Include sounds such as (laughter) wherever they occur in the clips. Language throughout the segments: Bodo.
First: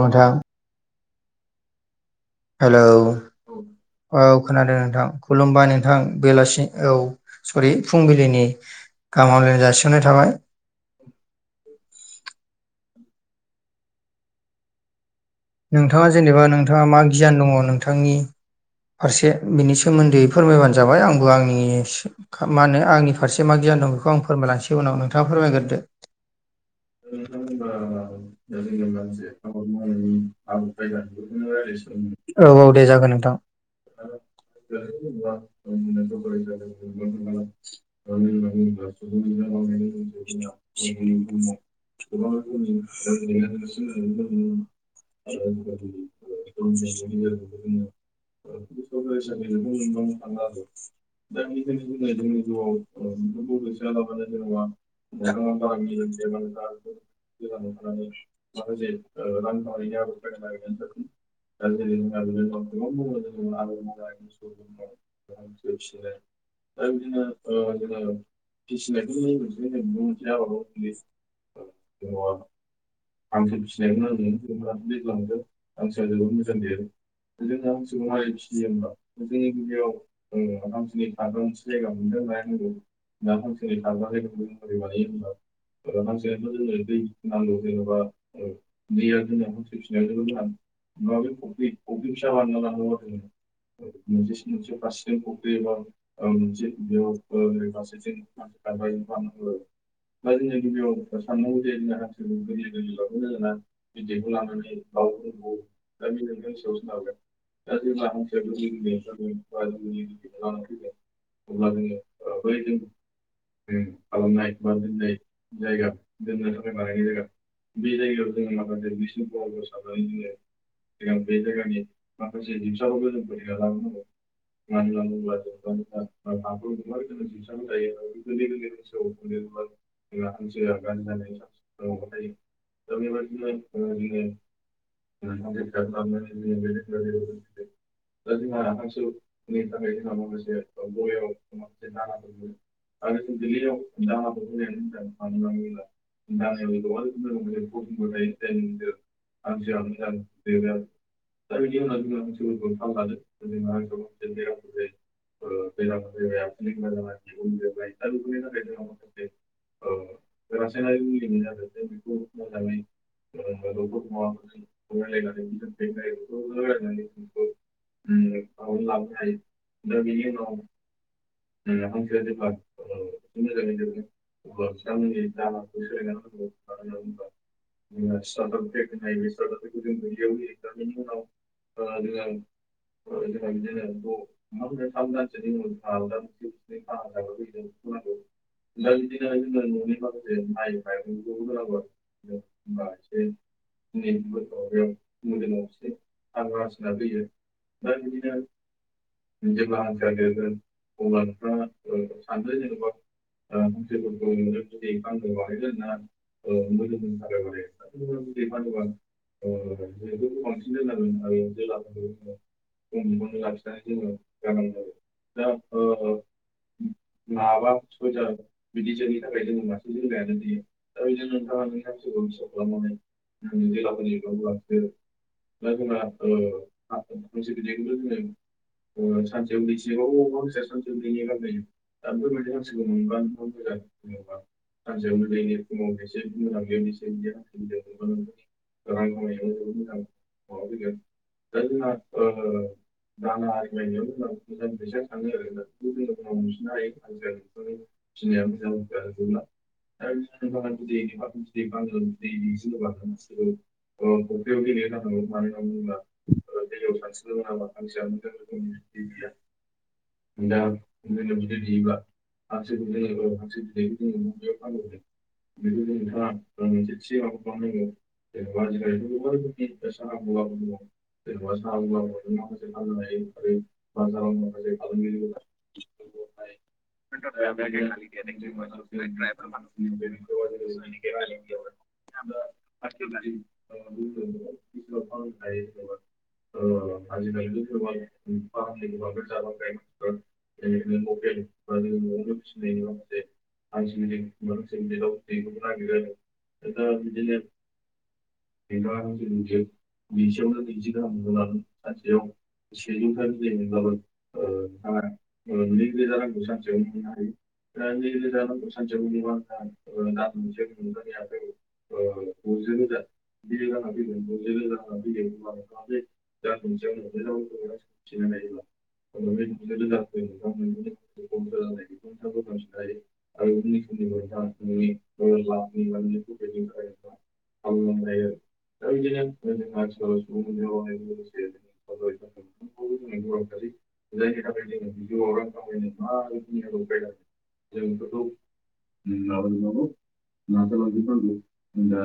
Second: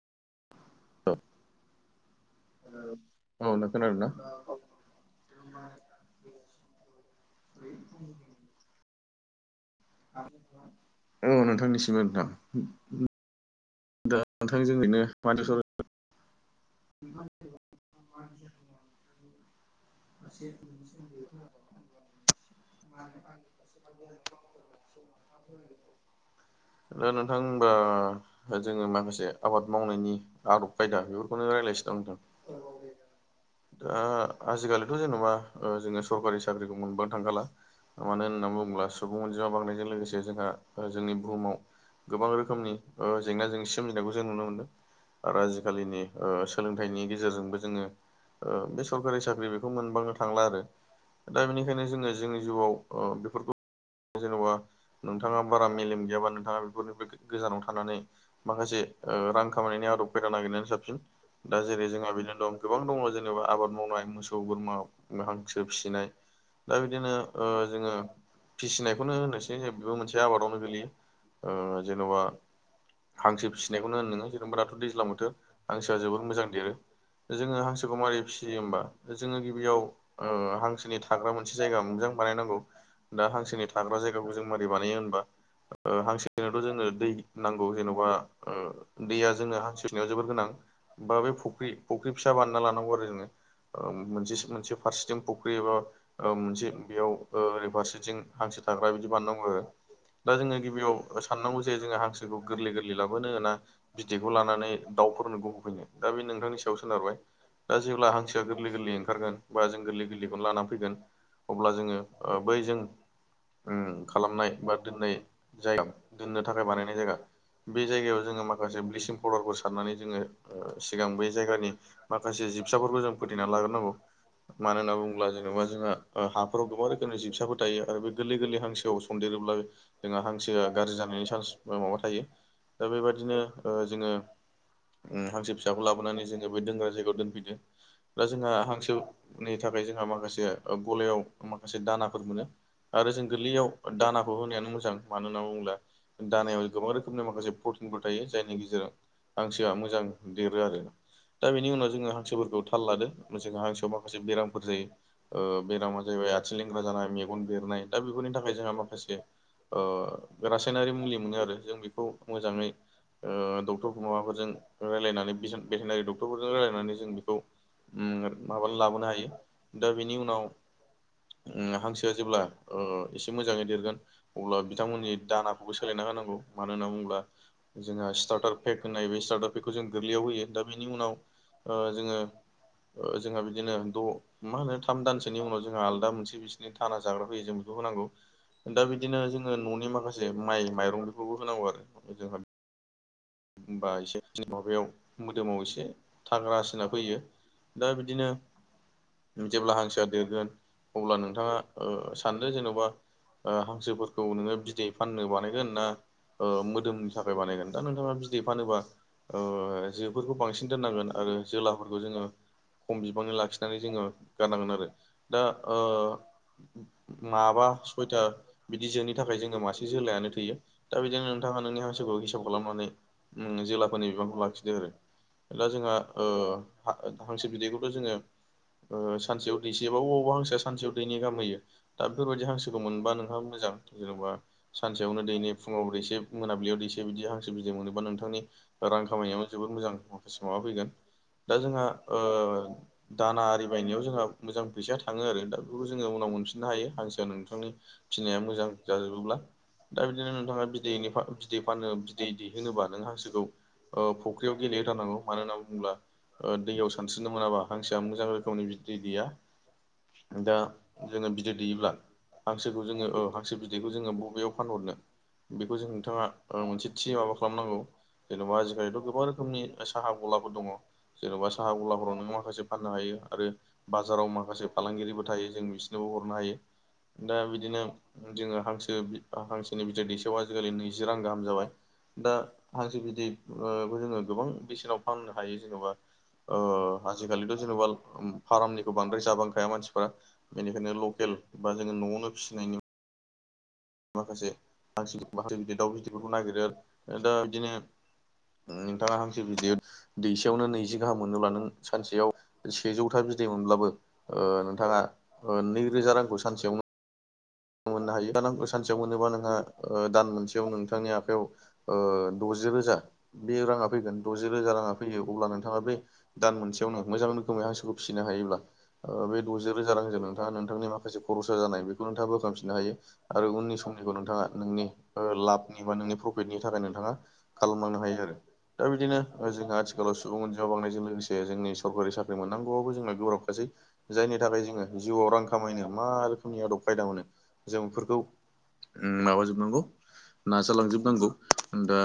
नोंथां ओ हेलौ (unintelligible) औ नों खोनादों ना औ खोनादों नोंथां खुलुमबाय नोंथां बेलासि औ सरि फुंबिलिनि गाहाम हामलायनाय जासि (inaudible) औ नोंथांनिसिमबो नोंथां दा नोंथां जोंनिनो माथो सावराय (unintelligible) नोंथाङा जेनेबा नोंथाङा मा गियान दङ नोंथांनि फारसे बिनि सोमोन्दै फोरमायबानो जाबाय आंबो आंनि मा होनो आंनि फारसे मा गियान दं। बेखौ आं फोरायलासै उनाव नोंथाङा फोरमायग्रोदो। दा नोंथां ओमबा जोङो माखासे आबाद मावनायनि आदब खायदाखौ (inaudible) औ औ दे जागोन नोंथां। ओ आजिखालिथ' जेनबा जोङो सरकारि साख्रिखौ मोनबोनो थांखाला मानो होनना बुङोब्ला सुबुं अनजिमा बांनायजों लोगोसे जोंहा जोंनि बुहुमाव गोबां रोखोमनि ओ जेंना जेंसि सोमजिनायखौ जों नुनो मोनदों। दा आरो आजिखालिनि बेबायदिनो (inaudible) ओ सोलोंथाइनि गेजेरजोंबो जोङो ओ बे सरखारि साख्रि बेखौ मोनबांनो थांला आरो। दा बेनिखायनो जोङो जोंनि जिउआव बेफोरखौ जेनबा नोंथाङा बारा मेलेम गैयाबा नों थाङा बेफोरनिफ्राय गोजानाव थानानै माखासे ओ रां खामायनायनि आदब खायदा नागिरनायानो साबसिन। दा जेरै जोङा बिदिनो दं गोबां दङ जेनेबा आबाद मावनाय मोसौ बोरमा हांसो फिसिनाय दा बिदिनो ओ जोङो फिसिनायखौनो होनोसै जे बेबो मोनसे आबादावनो गोलैयो ओ जेनबा हांसो फिसिनायखौनो होन नोङो जेनेबा दाथ' दैज्लां बोथोर हांसोआ जोबोर मोजां देरो। जों हांसोखौहाय मारै फिसियो होनबा जों गिबियाव ओ हांसोनि थाग्रा मोनसे जायगा मोनदों होननानै (inaudible) बा हांसोनि थाग्रा जायगाखौ बोरै बानायो होनबा ओ हांसोनायावथ' जोंङो दै नांगौ जेनबा ओ दैया जोङो हांसो फिसिनायाव जोबोर गोनां बा बे फुख्रि फुख्रि फिसा बानना लानांगौ आरो जोङो मोनसे मोनसे फारसेथिं फुख्रि एबा मोनसे बेयाव ओरै फारसेथिं हांसो थाग्रा बिदि बानायनांगौ दा जोङो गिबियाव साननांगौ जे जोङो हांसोखौ गोरलै गोरलै लाबोनो ना बिदैखौ लानानै दाउफोरनोखौ होफैनो दा बे नोंथांनि सायाव सोनारबाय दा जेब्ला हांसोया गोरलै गोरलै ओंखारगोन बा जों गोरलै गोरलैखौनो लाना फैगोन अब्ला जोङो बै जों खालामनाय बा दोननाय जायगा दोननो थाखाय बानायनाय जायगा बे जायगायाव जोङो माखासे ब्लिसिं पाउदारखौ सारनानै जोङो सिगां बे जायगानि माखासे जिबसाफोरखौ जों फोथैनानै लाग्रोनांगौ मानो होनना बुङोब्ला जेनेबा जोंहा हाफोराव गोबां रोखोमनि जिबसाफोर थायो आरो बे गोरलै गोरलै हांसोआव सनन्देरोब्ला जोंहा हांसोआ गाज्रि जानायनि चान्स माबा थायो दा बेबायदिनो जोङो (inaudible) हांसो फिसाखौ लाबोनानै जोङो बे दोनग्रा जायगायाव दोनफैदो दा जोंहा हांसोनि थाखाय जोंहा माखासे गलायाव माखासे दानाफोर मोनो आरो जों गोरलैयाव दानाखौ होनायानो मोजां मानो होनना बुङोब्ला दानायाव गोबां रोखोमनि माखासे प्रटिनफोर थायो जायनि गेजेराव हांसोआ मोजां देरो आरो दा बेनि उनाव जोङो हांसोफोरखौ थाल लादों जोंहा हांसोआव माखासे बेरामफोर जायो ओ बेरामा जाहैबाय आथिं लेंग्रा जानाय मेगन बेरनाय दा बेफोरनि थाखाय जोंहा माखासे रासायनारि मुलि मोनो आरो जों बेखौ मोजाङै डक्टरफोर माबाफोरजों रायलायनानै भेटेनारि डक्टरफोरजों रायलायनानै जों बेखौ माबानानै लाबोनो हायो दा बेनि उनाव हांसोआ जेब्ला एसे मोजाङै देरगोन अब्ला बिथांमोननि दानाखौबो सोलायना होनांगौ मानो होनना बुङोब्ला जोंहा स्टार्टार पेक होननाय बे स्टार्टार बेखौ जों गोरलैयाव होयो दा बेनि उनाव जोङो ओ जोंहा बिदिनो द' मा होनो थाम दानसोनि उनाव जोंहा आलदा मोनसे बिसोरनि खाना जाग्रा फैयो जों बेखौ होनांगौ दा बिदिनो जोङो न'नि माखासे माइ माइरं बेफोरखौबो होनांगौ आरो जोंहा (unintelligible) होनबा एसे माबायाव मोदोमाव एसे थाग्रा सिना फैयो दा बिदिनो जेब्ला हांसोआ देरगोन अब्ला नोंथाङा ओ सानदो जेनबा ओ हांसोफोरखौ नोङो बिदै फाननो बानायगोन ना ओ मोदोमनि थाखाय बानायगोन दा नोंथाङा बिदै फानोबा ओ जोफोरखौ बांसिन दोननांगोन आरो जोलाफोरखौ जोङो खम बिबाङै लाखिनानै जोङो गारनांगोन आरो दा ओ माबा सयथा बिदि जोंनि थाखाय जोंनो मासे जोलायानो थैयो दा बिदिनो नोंथाङा नोंनि हांसोखौ हिसाब खालामनानै जोलाफोरनि बिबांखौ लाखिदो आरो दा जोंहा ओ हा हांसो बिदैखौथ' जोङो ओ सानसेयाव दैसे अबावबा हांसोआ सानसेयाव दैनै गाहाम हैयो दा बेफोरबायदि हांसोखौ मोनबा नोंहा मोजां जेन'बा सानसेयावनो दैनै फुङा दैसे मोनाबिलियाव दैसे बिदि हांसो बिदै मोनो बा नोंथांनि रां खामानियानो जोबोद मोजां अफिस माबा फैगोन दा जोंहा ओ दाना आरि बायनायाव जोंहा मोजां फैसाया थाङो आरो दा बेफोरखौ जोङो उनाव मोनफिननो हायो हांसोआव नोंथांनि फिसिनाया मोजां जाजोबोब्ला दा बिदिनो नोंथाङा बिदैनि बिदै फानो बिदै‌ दै होनोबा नों हांसोखौ फुख्रियाव गेलेहथारनांगौ मानो होनना बुङोब्ला दैयाव सानस्रिनो मोनाबा हांसोआ मोजां रोखोमनि बिदै दैया दा जोङो बिदै दैयोब्ला हांसोखौ जोङो औ हांसो बिदैखौ जोङो बबेयाव फानहरनो बेखौ जों नोंथाङा मोनसे थि माबा खालामनांगौ जेनेबा आजिखालिथ' गोबां रोखोमनि साहा गलाफोर दङ जेनेबा साहा गलाफोराव नों माखासे फाननो हायो आरो बाजाराव माखासे फालांगिरिबो थायो जों बिसोनोबो हरनो हायो दा बिदिनो जोङो हांसो हांसोनि बिदै दैसेयावा आजिखालि नैजि रां गाहाम जाबाय दा हांसो बिदै जोङो गोबां बेसेनाव फाननो हायो जेन'बा आजिखालिथ' जेनेबा फार्मनिखौ बांद्राय जाबांखाया मानसिफोरा बेनिखायनो लकेल बा जोङो न'आवनो फिसिनायनि माखासे हांसो मां बिदै दाउ बिदैरफोरखौ नागिरो दा बिदिनो नोंथाङा हांसो बिदै दैसेयावनो नैजि गाहाम मोनोब्ला नों सानसेयाव सेजौथा बिदै मोनब्लाबो नोंथाङा नैरोजा रांखौ सानसेयावनो मोननो हायो सानसेयाव मोनोबा नोंहा दान मोनसेयाव नोंथांनि आखायाव द'जि रोजा बे राङा फैगोन द'जि रोजा राङा फैयो अब्ला नोंथाङा बे दान मोनसेयावनो मोजां रोखोमै हांसोखौ फिसिनो हायोब्ला बे द'जि रोजा रांजों नोंथाङा नोंथांनि माखासे खरसा जानाय बेखौ नोंथाङाबो खालामिनो हायो आरो उननि समनिखौ नोंथाङा नोंनि लाबनि बा नोंनि प्रफि दनि थाखाय नोंथाङा खालामलांनो हायो आरो दा बिदिनो जोंहा आथिखालाव सुबुं अनजा बांनायजों लोगोसे जों जोंनि सरकारि साख्रि मोननांगौआबो जोङो गोब्रबखासै जायनि थाखाय जोङो जिउआव रां खामायनो मा रोखोमनि आदब खायदा मोनो जों बेफोरखौ माबाजोबनांगौ नाजालांजोब नांगौ दा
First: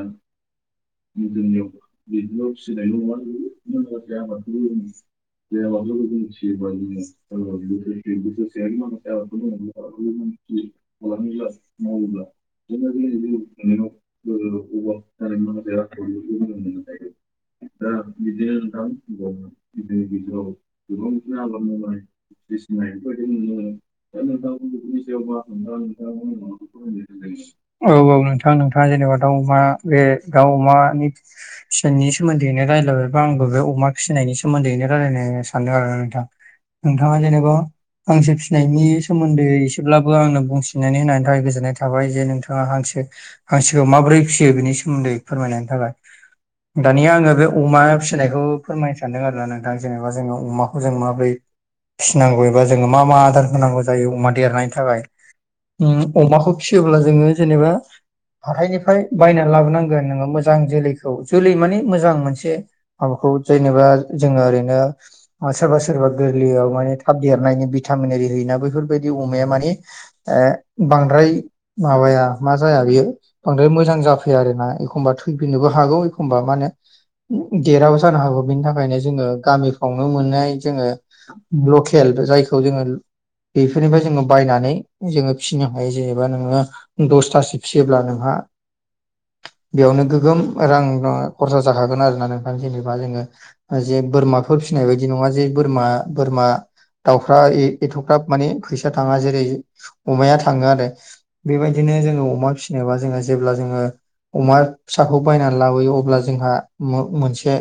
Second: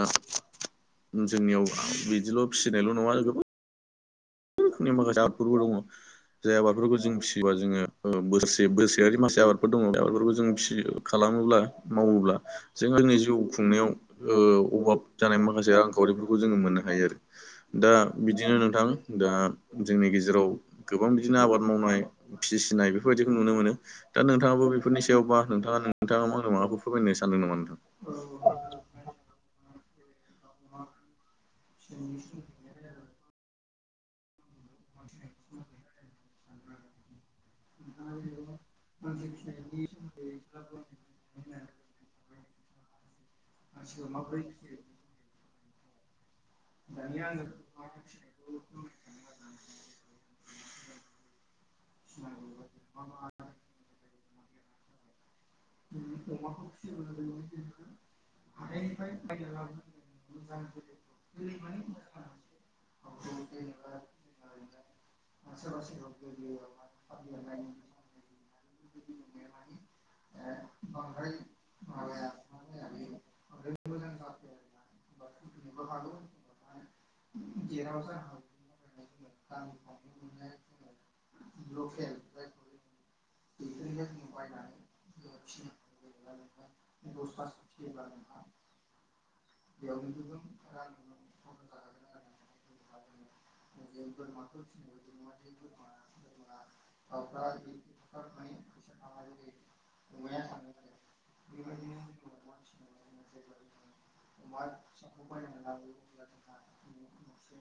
जोंनियाव बिदिल' फिसिनायल' नङा गोबां (inaudible) माखासे आबादफोरबो दङ जाय आबादफोरखौ जों फिसियोबा जोङो बोसे बोसोरारि मासे आबाद फोर दङ द बे बेफोरखौ जों फिसियो खालामोब्ला मावोब्ला जों जोंनि जिउ खुंनायाव अभाब जानाय माखासे रांखावरिफोरखौ जोङो मोननो हायो आरो दा बिदिनो नोंथां दा जोंनि गेजेराव गोबां बिदिनो आबाद मावनाय फिसिनाय बेफोरबायदिखौ नुनो मोनो दा नोंथाङाबो बेफोरनि सायावबा नोंथाङा नोंथाङा मावनो माबाखौ फोरमायनो सानदों नामा औ औ नोंथां नोंथाङा जेनेबा दाउ अमा बे दाउ अमानि फनि सोमोन्दैनो रायलायबायबा आंबो बे अमा फिसिनायनि सोमोन्दैनो रायलायनो सानदों आरो नोंथां नोंथाङा जेनेबा फांसो फिनायनि सोमोन्दै एसेब्लाबो आंनो बुंसिनानै होननि थाखाय गोजोननाय थाबाय जे नोंथां बिथाङा हांसो हांसोखौ माबोरै फिसियो बेनि सोमोन्दै फोरमायनायनि थाखाय दानिया आङो बे अमा फिसिनायखौ फोरमायनो सानदों आरो ना नोंथां जेनेबा जोङो अमाखौ जों माबोरै फिसिनांगौबा जोङो मा मा आदार होनांगौ जायो अमा देरनायनि थाखाय अमाखौ फिसियोब्ला जोङो जेनेबा आहाइनिफ्राय बायना लाबोनांगोन नोङो मोजां जोलैखौ जोलै माने मोजां मोनसे माबाखौ जेनेबा जोङो ओरैनो सोरबा सोरबा गोरलैयाव माने थाब देरनायनि भिटामिनि होयोना बैफोरबायदि अमाया माने बांद्राय माबाया मा जाया बेयो बांद्राय मोजां जाफैयो आरोोना एखमबा थैफिननोबो हागौ एखमबा मा होनो देराबो जानो हागौ बेनि थाखायनो जोङो गामिफ्रावनो मोननाय जोङो लकेल जायखौ जोङो बेफोरनिफ्राय जोङो बायनानै जोङो फिसिनो हायो जेनेबा नोङो दसथासो फिसियोब्ला नोंहा बेयावनो गोगोम रां खरसा जाखागोन आरोना नोंथां जेनेबा जोङो जे बोरमाफोर फिसिनाय बायदि नङा जे बोरमा बोरमा दाउफ्रा एथ'ख्राब माने फैसा थाङा जेरै अमाया थाङो आरो बेबायदिनो जोङो अमा फिसिनाय बा जों जोङा जेब्ला जोङो अमा फिसाखौ बायनानै लाबोयो अब्ला जोंहा मोनसे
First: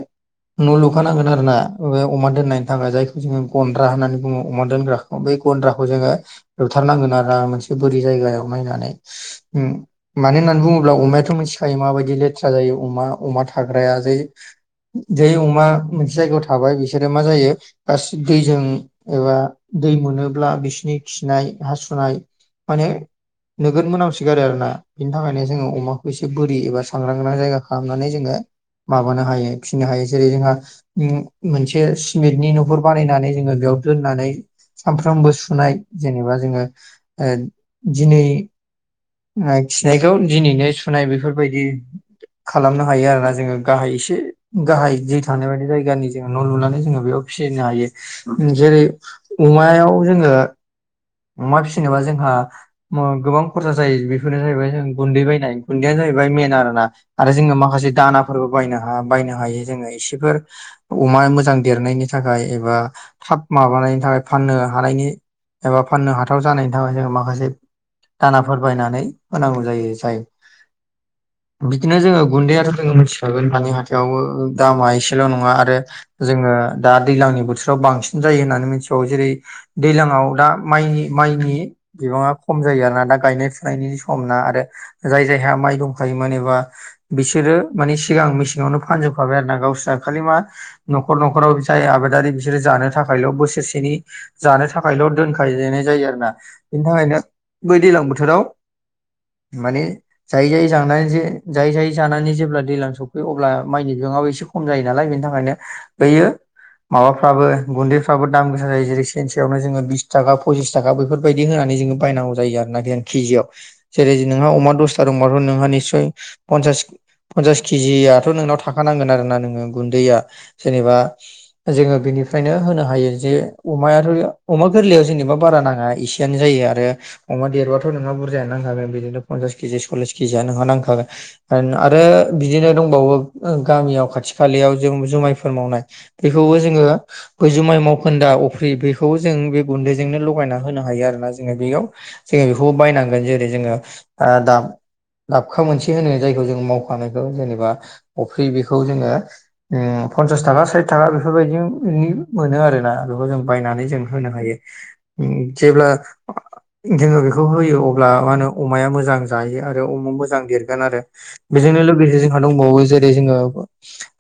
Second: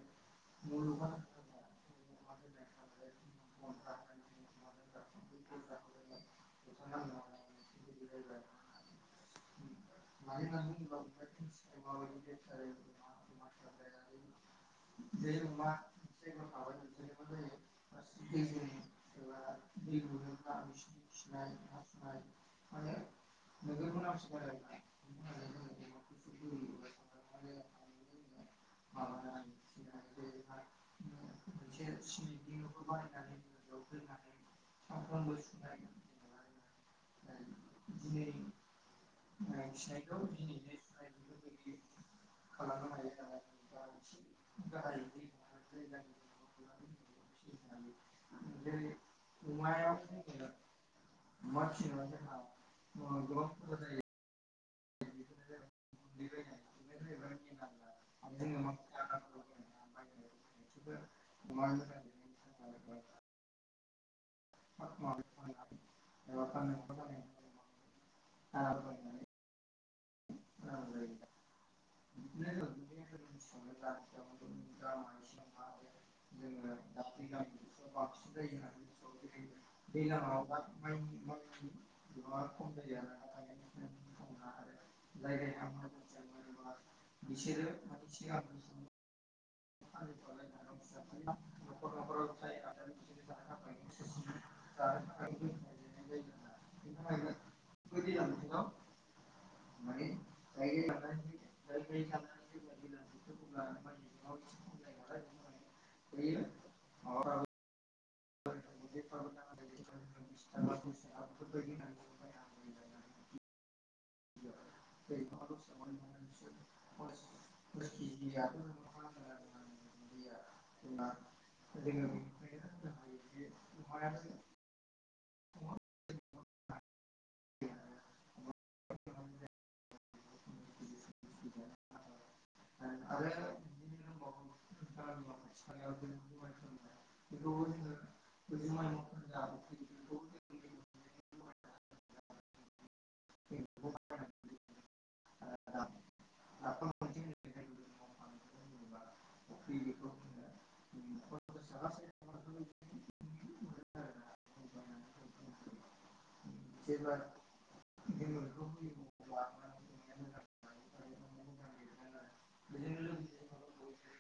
न' लुखानांगोन आरो ना बे अमा दोननायनि थाखाय जायखौ जोङो गन्द्रा होननानै बुङो अमा दोनग्राखौ बै गन्द्राखौ जोङो लुथारनांगोन आरो आ मोनसे बोरि जायगायाव नायनानै मानो होननानै बुङोब्ला अमायाथ' मिथिखायो माबायदि लेथ्रा जायो अमा अमा थाग्राय जै जै अमा मोनसे जायगायाव थाबाय बिसोरो मा जायो गासिबो दैजों एबा दै मोनोब्ला बिसिनि खिनाय हासुनाय माने नोगोर मोनामसोगारो आरो ना बिनि थाखायनो जोङो अमाखौ एसे बोरि एबा सांग्रां ग्रां जायगा खालामनानै जोङो माबानो हायो फिनो हायो जेरै जोंहा मोनसे सिमेन्टनि न'फोर बानायनानै जोङो बेयाव दोननानै सानफ्रामबो सुनाय जेनेबा जोङो दिनै खिनायखौ दिनैनो सुनाय बेफोरबायदि खालामनो हायो आरोना जोङो गाहाय एसे गाहाय जि थानाय बायदि जायगानि जोङो न' लुनानै जोङो बेयाव फिनो हायो जेरै अमायाव जोङो अमा फि जेनेबा जोंहा माव गोबां खहा जायो बेफोरनो जाहैबाय गुन्दै बायनाय गुन्दैया जाहैबाय मेन आरो ना आरो जोङो माखासे दानाफोरबो बायनो बायनो हायो जोङो एसे बेफोर अमा मोजां देरनायनि थाखाय एबा थाब माबानायनि थाखाय फाननो हानायनि एबा फाननो हाथाव जानायनि थाखाय जोङो माखासे दानाफोर बायनानै होनांगौ जायो जाय (inaudible) बिदिनो जोङो गुन्दैयाथ' जोङो मिथिखागोन दानि हाथायावबो दामा एसेल' नङा आरो जोङो दा दैज्लांनि बोथोराव बांसिन जायो होननानै मिथिबावो जेरै दैज्लांआव दा माइनि माइनि बिबाङा खम जायो आरोना दा गायनाय फुनायनि समना आरो जाय जायहा माइ दंखायोमोन एबा बिसोरो मानि सिगां मेसेङावनो फानजोबखाबाय आरो ना गावस्रा खालि मा न'खर न'खराव जाय आबादारि बिसोरो जानो थाखायल' बोसोरसेनि जानो थाखायल' दोनखायनाय जायो आरो ना बिनि थाखायनो बै दैज्लां बोथोराव माने जायै जायै जानानै जे जायै जायै जानानै जेब्ला दैज्लां सफैयो अब्ला माइनि बिबाङा बो एसे खम जायो नालाय बेनि थाखायनो बैयो माबाफ्राबो गुनदैफ्रा फ्राबो दाम गोसा जायो जेरै सेरसेयावनो जोङो बिस थाखा पसिस थाखा बेफोरबायदि होनानै जोङो बायनांगौ जायो आरोना जोङो खिजियाव जेरै नोंहा अमा दसथा दंबाथ' नोंहा निस्य पनसास पनसास केजियाथ' नोंनाव थाखा खानांगोन आरो ना नोङो गुन्दैया जेनेबा जोङो बिनिफ्रायनो होनो हायो जे अमायाथ' अमा गोरलैयाव जेनेबा बारा नाङा एसेयानो जायो आरो अमा देरबाथ' नोंहा बुरजायानो नांखागोन बिदिनो पनसास केजि खिजियानो नोंहा नांखागोन आरो बिदिनो दंबावो गामियाव खाथि खालायाव जों जुमायफोर मावनाय बेखौबो जोङो बै जुमाय मावखोन्दा अफ्रि बे खौ जों बे गुन्दैजोंनो लगायना होनो हायो आरोना जोङो बेयाव जोङो बेखौ बायनांगोन जेरै जोङो दाब दाबखा मोनसे होनो जायखौ जों मावखांनायखौ जेनेबा अफ्रि बेखौ जोङो पनसास थाखा साइथ थाखा बेफोरबायदिनि मोनो आरोना बेखौ जों बायनानै जों होनो हायो जेब्ला जोङो जेब्ला नों बेखौ होयो अब्ला मा होनो अमाया मोजां जायो आरो अमा मोजां देरगोन आरो बेजोंनो लोगोसे जोंहा दंबावो जेरै जोङो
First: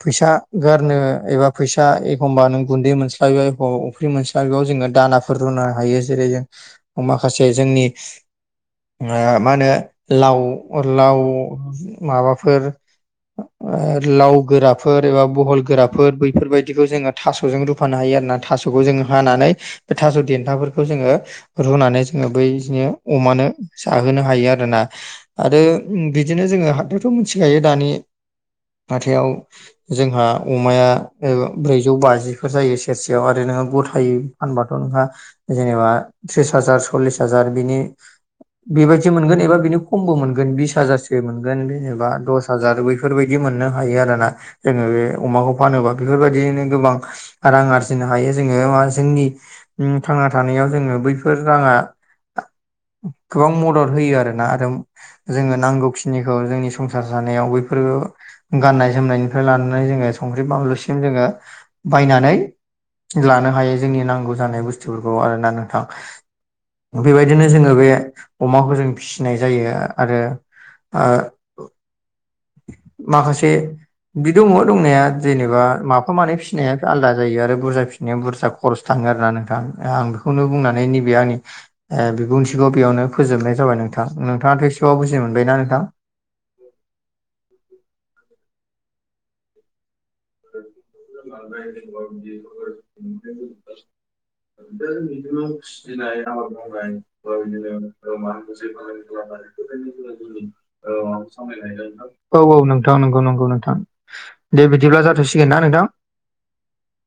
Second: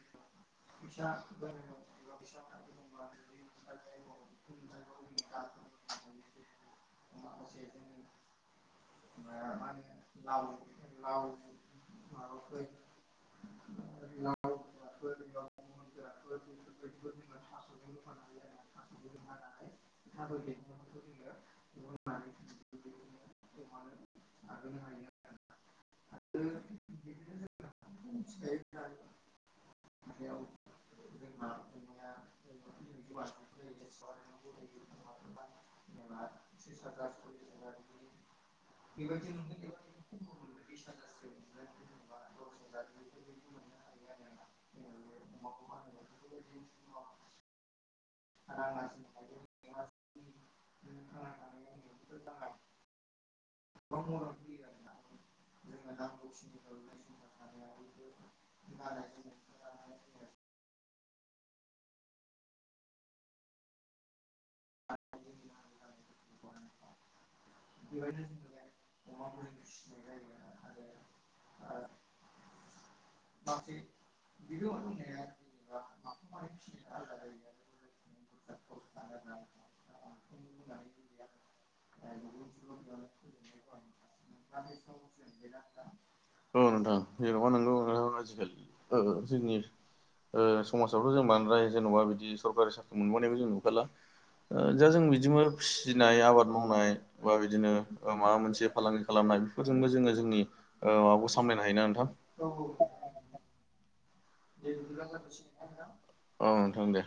फैसा गारनो एबा फैसा एखमबा नों गुन्दै मोनस्लाबियाव अफ्रि मोनस्लाबियाव जोङो दानाफोर रुनो हायो जेरै जों माखासे जोंनि ओ मा होनो लाव लाव माबाफोर लाव गोराफोर एबा बहल गोराफोर बैफोरबायदिखौ जोङो थास'जों रुफानो हायो आरो ना थास'खौ जों हानानै बे थास' देन्थाफोरखौ जोङो रुनानै ज जोङो बैदिनो अमानो जाहोनो हायो आरोना आरो बिदिनो जोङो हाथायावथ' मिथिखायो दानि (unintelligible) हाथायाव जोंहा अमाया ब्रैजौ बाजिफोर जायो सेरसेयाव आरो नोङो गथाय फानबाथ' नोंहा जेनेबा त्रिस हाजार सललिस हाजार बिनि बेबादि मोनगोन एबा बेनि खमबो मोनगोन बिस हाजारसे जेनेबा दस हाजार बेैफोरबायदि मोननो हायो आरोना जोङो बे अमाखौ फानोबा बेफोरबायदियैनो गोबां रां आरजिनो हायो जोङो जोंनि थांना थानायाव जोङो बैफोर राङा (inaudible) गोबां मदद होयो आरोना आरो जोङो नांगौखिनिखौ जोंनि संसार जानायाव बफोर बे फोर गाननाय जोमनायनिफ्राय लानानै जोङो संख्रि बानलुसिम जोङो बायनानै लानो हायो जोंनि नांगौ जानाय बुस्थुफोरखौ आरोना नोंथां बेबायदिनो जोङो बे अमाखौ जों फिसिनाय जायो आरो माखासे बि दङ दंनाया जेनेबा मा मानै फिसिनाया आलदा जायो आरो बुरजा फिसि नाया बुरजा खरस थाङो आरोना नोंथां आं बेखौनो बुंनानै नैबे आंनि बिबुंथिखौ बेयावनो फोजोबनाय जाबाय नोंथां नोंथाङाथ' एसेबाव बुजि मोनबायना नोंथां जनांगौ आजिखालि ओ - ओ जोंनि समाजावथ' जों बांद्राय जेन'बा बिदि सरकारि साख्रि मोनबोनायखौ जों नुखाला दा जों बिदिनो फिसिनाय आबाद मावनाय बा बिदिनो माबा मोनसे फालांगि खालामनाय बो जो जोंनि ओ माबाखौ सामलायनाय औ-औ नोंथां नंगौ नंगौ नोंथां दे बिदिब्ला जाथ'सिगोन ना नोंथां? औ नोंथां दे